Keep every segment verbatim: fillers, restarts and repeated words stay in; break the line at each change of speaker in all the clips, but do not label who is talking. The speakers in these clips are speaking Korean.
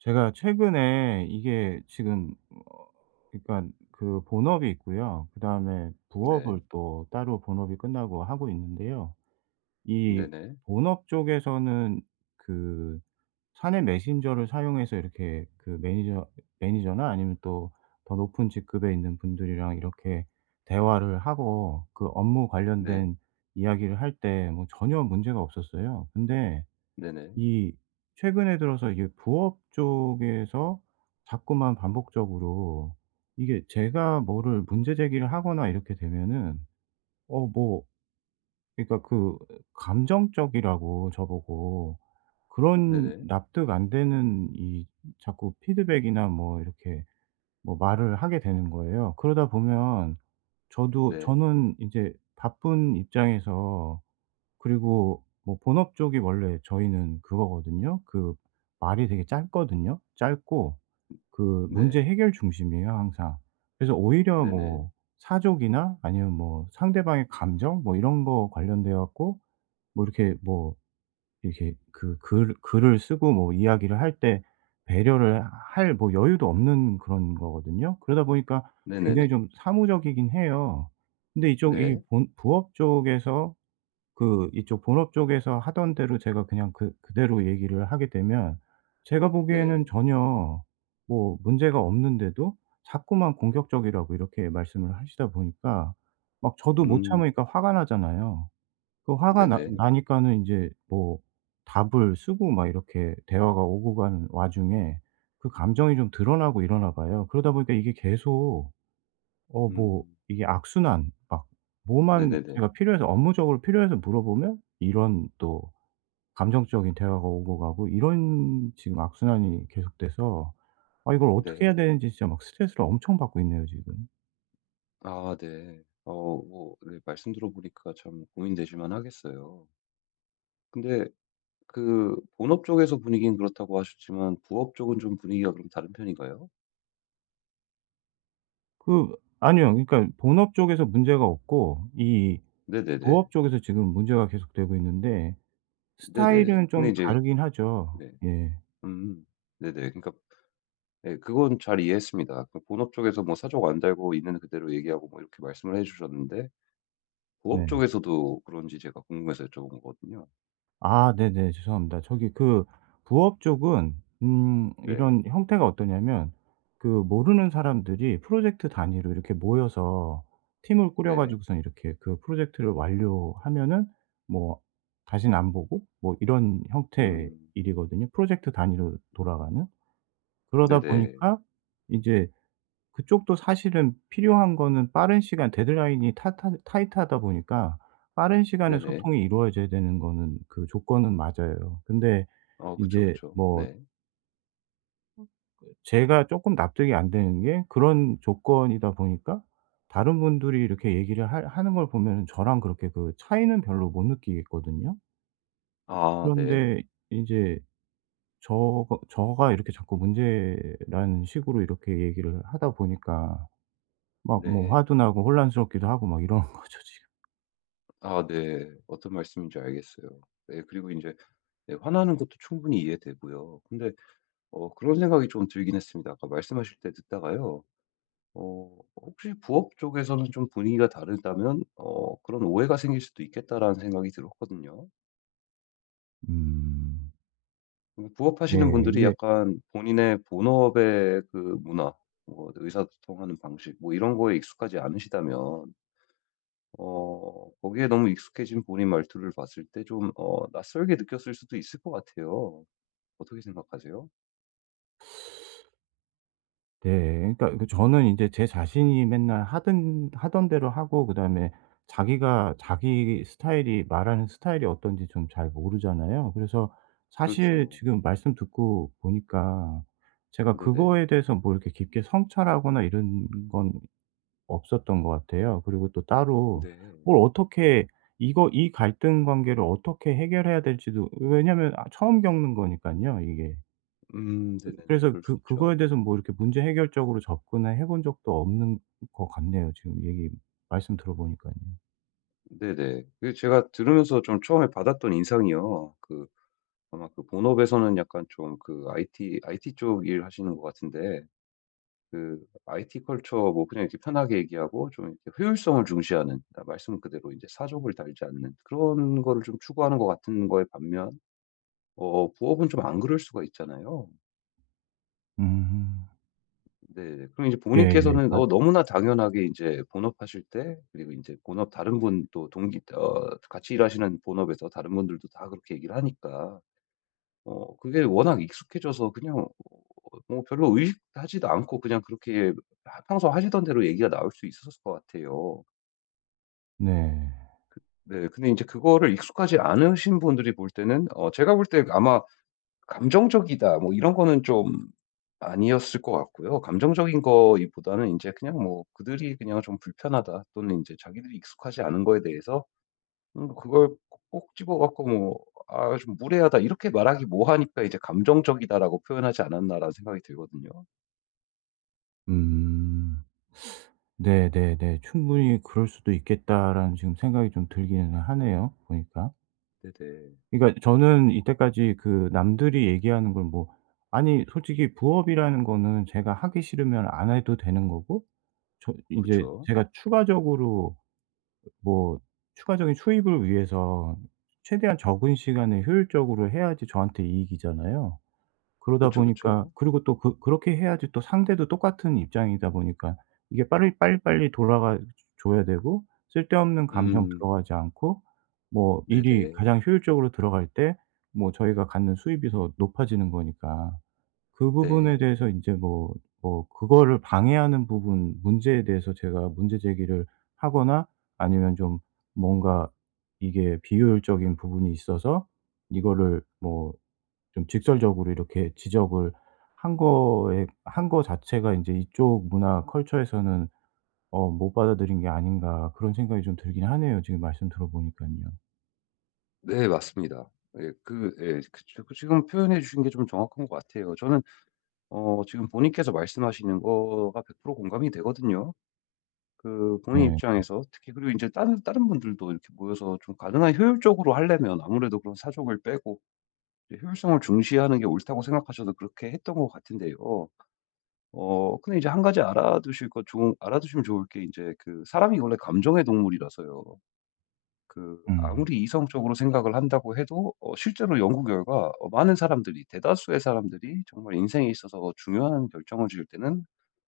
제가 최근에 이게 지금 어 그러니까 그 본업이 있고요. 그다음에
네.
부업을 또 따로 본업이 끝나고 하고 있는데요. 이
네네.
본업 쪽에서는 그 사내 메신저를 사용해서 이렇게 그 매니저 매니저나 아니면 또 더 높은 직급에 있는 분들이랑 이렇게 대화를 하고 그 업무
네.
관련된 이야기를 할 때 뭐 전혀 문제가 없었어요. 근데
네네.
이 최근에 들어서 이게 부업 쪽에서 자꾸만 반복적으로, 이게 제가 뭐를 문제 제기를 하거나 이렇게 되면은 어 뭐 그러니까 그 감정적이라고 저보고, 그런
네네.
납득 안 되는 이 자꾸 피드백이나 뭐 이렇게 뭐 말을 하게 되는 거예요. 그러다 보면 저도
네.
저는 이제 바쁜 입장에서, 그리고 뭐 본업 쪽이 원래 저희는 그거거든요. 그 말이 되게 짧거든요. 짧고 그 문제
네.
해결 중심이에요 항상. 그래서 오히려
네네.
뭐 사족이나 아니면 뭐 상대방의 감정 뭐 이런 거 관련돼 갖고 뭐 이렇게 뭐 이렇게 그 글 글을 쓰고 뭐 이야기를 할 때 배려를 할 뭐 여유도 없는 그런 거거든요. 그러다 보니까
네네네.
굉장히 좀 사무적이긴 해요. 근데 이쪽 이
네.
본 부업 쪽에서, 그 이쪽 본업 쪽에서 하던 대로 제가 그냥 그 그대로 얘기를 하게 되면 제가 보기에는
네.
전혀 뭐 문제가 없는데도 자꾸만 공격적이라고 이렇게 말씀을 하시다 보니까 막 저도 못
음.
참으니까 화가 나잖아요. 그 화가 나
네네.
나니까는 인제 뭐 답을 쓰고 막 이렇게 대화가 오고 가는 와중에 그 감정이 좀 드러나고 이러나 봐요. 그러다 보니까 이게 계속 어 뭐
음.
이게 악순환 막, 뭐만
네네네.
제가 필요해서 업무적으로 필요해서 물어보면 이런 또 감정적인 대화가 오고 가고, 이런 지금 악순환이 계속돼서 아 이걸 어떻게 해야
네.
되는지 진짜 막 스트레스를 엄청 받고 있네요 지금.
아 네. 어 뭐 네, 말씀 들어보니까 참 고민되실만 하겠어요. 근데 그 본업 쪽에서 분위기는 그렇다고 하셨지만 부업 쪽은 좀 분위기가 그럼 다른 편인가요?
그 아니요, 그러니까 본업 쪽에서 문제가 없고 이
네네네.
부업 쪽에서 지금 문제가 계속되고 있는데
네네.
스타일은
근데
좀
이제
다르긴 하죠.
네.
예.
음. 네네. 그러니까 네, 그건 잘 이해했습니다. 그 본업 쪽에서 뭐 사족 안 달고 있는 그대로 얘기하고 뭐 이렇게 말씀을 해주셨는데 부업
네.
쪽에서도 그런지 제가 궁금해서 여쭤본 거거든요.
아 네네. 죄송합니다. 저기 그 부업 쪽은 음
네,
이런 형태가 어떠냐면, 그 모르는 사람들이 프로젝트 단위로 이렇게 모여서 팀을 꾸려
네,
가지고선 이렇게 그 프로젝트를 완료하면은 뭐 다시안 보고 뭐 이런 형태의
음,
일이거든요 프로젝트 단위로 돌아가는. 그러다
네네,
보니까 이제 그쪽도 사실은 필요한 거는 빠른 시간, 데드라인이 타타 타이트하다 보니까 빠른 시간에
네네.
소통이 이루어져야 되는 거는, 그 조건은 맞아요. 근데
어, 그쵸,
인제
그쵸.
뭐
네.
제가 쪼끔 납득이 안 되는 게, 그런 조건이다 보니까 다른 분들이 이렇게 얘기를 할 하는 걸 보면은 저랑 그렇게 그 차이는 별로 못 느끼겠거든요.
아, 네,
그런데 인제 저거 저가 이렇게 자꾸 문제라는 식으로 이렇게 얘기를 하다 보니까 막 뭐
네.
화도 나고 혼란스럽기도 하고 막 이러는 거죠 지금.
아, 네. 어떤 말씀인지 알겠어요. 네, 그리고 이제 네, 화나는 것도 충분히 이해되고요. 근데 어, 그런 생각이 좀 들긴 했습니다. 아까 말씀하실 때 듣다가요. 어 혹시 부업 쪽에서는 좀 분위기가 다르다면 어 그런 오해가 생길 수도 있겠다라는 생각이 들었거든요.
음.
음
예.
부업하시는 분들이
이게
약간 본인의 본업의 그 문화, 뭐 의사소통하는 방식 뭐 이런 거에 익숙하지 않으시다면 어 거기에 너무 익숙해진 본인 말투를 봤을 때 좀 어 낯설게 느꼈을 수도 있을 것 같아요. 어떻게 생각하세요?
네. 그러니까 그 저는 인제 제 자신이 맨날 하던 하던 대로 하고, 그다음에 자기가 자기 스타일이 말하는 스타일이 어떤지 좀 잘 모르잖아요. 그래서 사실
그렇죠.
지금 말씀 듣고 보니까 제가
네네.
그거에 대해서 뭐 이렇게 깊게 성찰하거나 이런 건 없었던 것 같아요. 그리고 또 따로
네.
뭘 어떻게, 이거 이 갈등 관계를 어떻게 해결해야 될지도, 왜냐면 아 처음 겪는 거니까요 이게.
음
그
네네네.
그래서
그럴 수
그 그거에
있죠.
대해서 뭐 이렇게 문제 해결적으로 접근을 해본 적도 없는 것 같네요, 지금 얘기 말씀 들어 보니까요.
네네. 그 제가 들으면서 좀 처음에 받았던 인상이요. 그 아마 그 본업에서는 약간 좀 그 아이티 아이티 쪽 일 하시는 것 같은데 그 아이티 컬처 뭐 그냥 이렇게 편하게 얘기하고 좀 이렇게 효율성을 중시하는, 그러니까 말씀 그대로 이제 사족을 달지 않는 그런 거를 좀 추구하는 것 같은 거에 반면 어 부업은 좀 안 그럴 수가 있잖아요.
음.
네. 그럼 이제
예예.
부모님께서는
아
어 너무나 당연하게 이제 본업하실 때, 그리고 이제 본업 다른 분 또 동기 어 같이 일하시는 본업에서 다른 분들도 다 그렇게 얘기를 하니까 어 그게 워낙 익숙해져서 그냥 어 뭐 별로 의식하지도 않고 그냥 그렇게 하 평소 하시던 대로 얘기가 나올 수 있었을 것 같아요.
네.
네. 근데 이제 그거를 익숙하지 않으신 분들이 볼 때는 어 제가 볼 때 아마 '감정적이다.' 뭐 이런 거는 좀 아니었을 것 같고요. 감정적인 거보다는 이제 그냥 뭐 그들이 그냥 좀 불편하다 또는 이제 자기들이 익숙하지 않은 거에 대해서 음 그걸 꼭 집어 갖고 뭐 '아 좀 무례하다.' 이렇게 말하기 뭐하니까 이제 '감정적이다.'라고 표현하지 않았나라는 생각이 들거든요.
음. 네 네네. '충분히 그럴 수도 있겠다.'라는 지금 생각이 좀 들기는 하네요 보니까.
네네.
그러니까 저는 이때까지 그 남들이 얘기하는 걸 뭐, 아니 솔직히 부업이라는 거는 제가 하기 싫으면 안 해도 되는 거고, 저 인제
그쵸.
제가 추가적으로 뭐 추가적인 수입을 위해서 최대한 적은 시간에 효율적으로 해야지 저한테 이익이잖아요. 그러다
그쵸,
보니까,
그쵸.
그리고 또 그 그렇게 해야지 또 상대도 똑같은 입장이다 보니까 이게 빠리 빨리빨리 돌아가 줘야 되고, 쓸데없는 감정
음.
들어가지 않고 뭐 일이
네네.
가장 효율적으로 들어갈 때 뭐 저희가 갖는 수입이 더 높아지는 거니까. 그 부분에
네.
대해서 인제 뭐 뭐 그거를 방해하는 부분, 문제에 대해서 제가 문제 제기를 하거나, 아니면 좀 뭔가 이게 비효율적인 부분이 있어서 이거를 뭐 좀 직설적으로 이렇게 지적을 한 거에 한 거 자체가 인제 '이쪽 문화 컬처에서는 어 못 받아들인 게 아닌가.' 그런 생각이 좀 들긴 하네요, 지금 말씀 들어 보니깐요.
네 맞습니다. 예 그 예 그쵸. 그 지금 표현해 주신 게 좀 정확한 것 같아요. 저는 어 지금 본인께서 말씀하시는 거가 백 퍼센트 공감이 되거든요. 그 본인
네.
입장에서 특히, 그리고 이제 다른 다른 분들도 이렇게 모여서 좀 가능한 효율적으로 하려면 아무래도 그런 사족을 빼고 이제 효율성을 중시하는 게 옳다고 생각하셔서 그렇게 했던 것 같은데요. 어 근데 이제 한 가지 알아두실 것, 좀 알아두시면 좋을 게, 이제 그 사람이 원래 감정의 동물이라서요. 그
음.
아무리 이성적으로 생각을 한다고 해도 어 실제로 연구 결과 어 많은 사람들이, 대다수의 사람들이 정말 인생에 있어서 중요한 결정을 지을 때는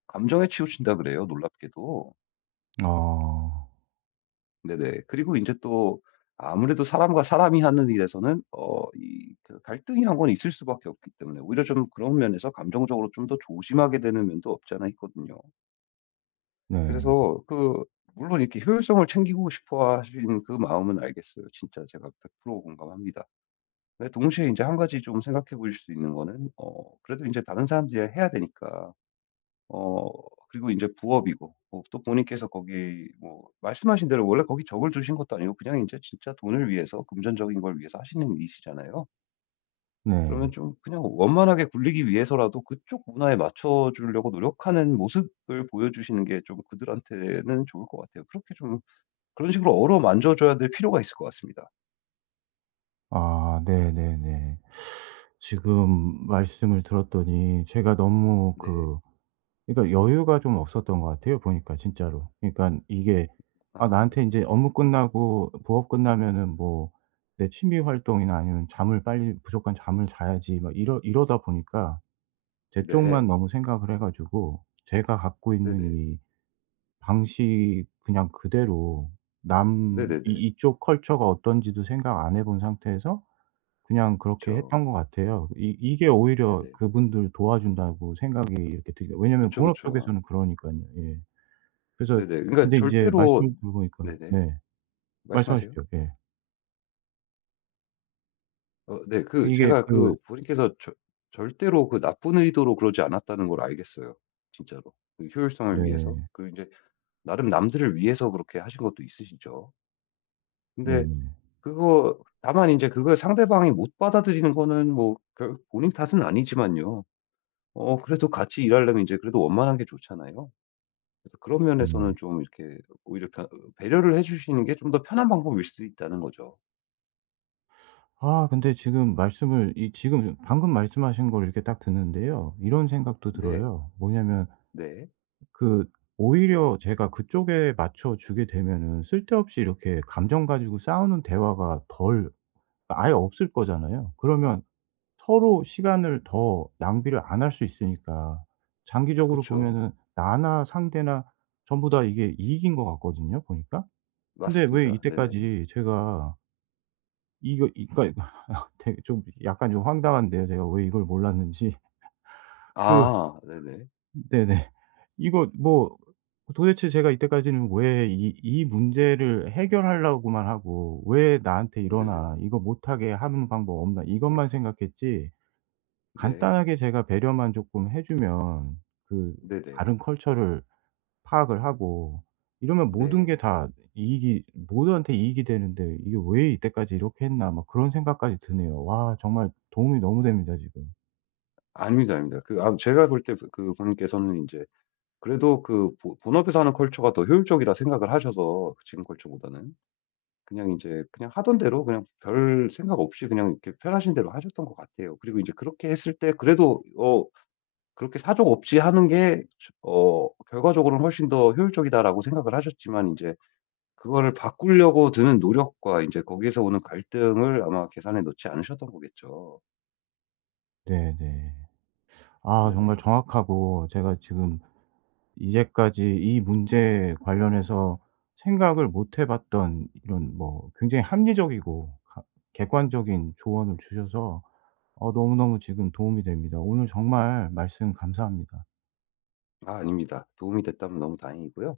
감정에 치우친다 그래요, 놀랍게도.
아.
네네. 그리고 이제 또 아무래도 사람과 사람이 하는 일에서는 어 이 그 갈등이란 건 있을 수밖에 없기 때문에 오히려 좀 그런 면에서 감정적으로 좀 더 조심하게 되는 면도 없지 않아 있거든요.
네.
그래서 그 물론 이렇게 효율성을 챙기고 싶어 하시는 그 마음은 알겠어요. 진짜 제가 백 퍼센트 공감합니다. 근데 동시에 이제 한 가지 좀 생각해 보실 수 있는 거는 어 그래도 이제 다른 사람들이 해야 되니까 어 그리고 이제 부업이고, 뭐또 본인께서 거기 뭐 말씀하신 대로 원래 거기 적을 두신 것도 아니고 그냥 이제 진짜 돈을 위해서, 금전적인 걸 위해서 하시는 일이시잖아요.
네.
그러면 좀 그냥 원만하게 굴리기 위해서라도 그쪽 문화에 맞춰 주려고 노력하는 모습을 보여주시는 게 좀 그들한테는 좋을 것 같아요. 그렇게 좀 그런 식으로 어루만져 줘야 될 필요가 있을 것 같습니다.
아 네네네. 지금 말씀을 들었더니 제가 너무
네.
그, 그러니까 여유가 좀 없었던 것 같아요 보니까 진짜로. 그러니까 이게, 아
아.
나한테 인제 업무 끝나고 부업 끝나면은 뭐 내 취미 활동이나 아니면 잠을 빨리, 무조건 잠을 자야지 막 이러 이러다 보니까 제 쪽만
네.
너무 생각을 해 가지고 제가 갖고 있는
네네.
이 방식 그냥 그대로 남 이
네네네.
이쪽 컬처가 어떤지도 생각 안 해본 상태에서 그냥 그렇게
그쵸.
했던 것 같아요. 이 이게 오히려
네네.
그분들 도와준다고 생각이 이렇게 들요. 왜냐면
그쵸,
본업
그쵸.
쪽에서는 그러니까요. 예. 그래서,
네네. 그러니까
근데 이제 말씀을
절대로
들어보니까
네네.
네.
말씀하세요.
말씀하십시오. 예.
어 네. 그
이게
제가
그
그 부모님께서 절 절대로 그 나쁜 의도로 그러지 않았다는 걸 알겠어요. 진짜로. 그 효율성을 위해서.
네.
그리고 제 나름 남들을 위해서 그렇게 하신 것도 있으시죠. 근데
네네.
그거 다만 이제 그걸 상대방이 못 받아들이는 거는 뭐 결 본인 탓은 아니지만요. 어 그래도 같이 일하려면 이제 그래도 원만한 게 좋잖아요. 그래서 그런 면에서는
네네.
좀 이렇게 오히려 편- 배려를 해 주시는 게 좀 더 편한 방법일 수 있다는 거죠.
아 근데 지금 말씀을, 이 지금 방금 말씀하신 걸 이렇게 딱 듣는데요, 이런 생각도
네.
들어요. 뭐냐면
네.
그 오히려 제가 그쪽에 맞춰 주게 되면은 쓸데없이 이렇게 감정 가지고 싸우는 대화가 덜 아예 없을 거잖아요. 그러면 서로 시간을 더 낭비를 안 할 수 있으니까 장기적으로
그쵸.
보면은 나나 상대나 전부 다 이게 이익인 것 같거든요 보니까. 근데 왜
맞습니다. 네네.
이때까지 제가 이거 이 그러니까 되게 좀 약간 좀 황당한데요. 제가 왜 이걸 몰랐는지. 그
아 네네.
네네. 이거 뭐 도대체 제가 이때까지는 왜 이 이 문제를 해결하려고만 하고 '왜 나한테
네네.
이러나. 이거 못하게 하는 방법 없나.' 이것만 생각했지,
네.
간단하게 제가 배려만 조금 해 주면 그
네네.
다른 컬처를 파악을 하고 이러면 모든
네.
게 다 이익이 모두한테 이익이 되는데, '이게 왜 이때까지 이렇게 했나.' 막 그런 생각까지 드네요. 와 정말 도움이 너무 됩니다 지금.
아닙니다, 아닙니다. 그 아 제가 볼 때 그 분께서는 이제 그래도 그 보 본업에서 하는 컬처가 더 효율적이라 생각을 하셔서 그 지금 컬처보다는 그냥 이제 그냥 하던 대로 그냥 별 생각 없이 그냥 이렇게 편하신 대로 하셨던 것 같아요. 그리고 이제 그렇게 했을 때 그래도 어 그렇게 사족 없이 하는 게 어 결과적으로는 훨씬 더 효율적이다라고 생각을 하셨지만 이제 그거를 바꾸려고 드는 노력과 이제 거기에서 오는 갈등을 아마 계산에 넣지 않으셨던 거겠죠.
네네. 아 정말
네네.
정확하고 제가 지금 이제까지 이 문제 관련해서 생각을 못 해 봤던 이런 뭐 굉장히 합리적이고 가 객관적인 조언을 주셔서 어 너무너무 지금 도움이 됩니다. 오늘 정말 말씀 감사합니다.
아 아닙니다. 도움이 됐다면 너무 다행이고요.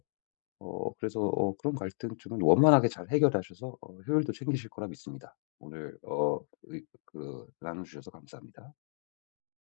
어 그래서 어 그런 갈등쯤은 원만하게 잘 해결하셔서 어 효율도 챙기실 거라 믿습니다. 오늘 어 의 그 나눠 주셔서 감사합니다.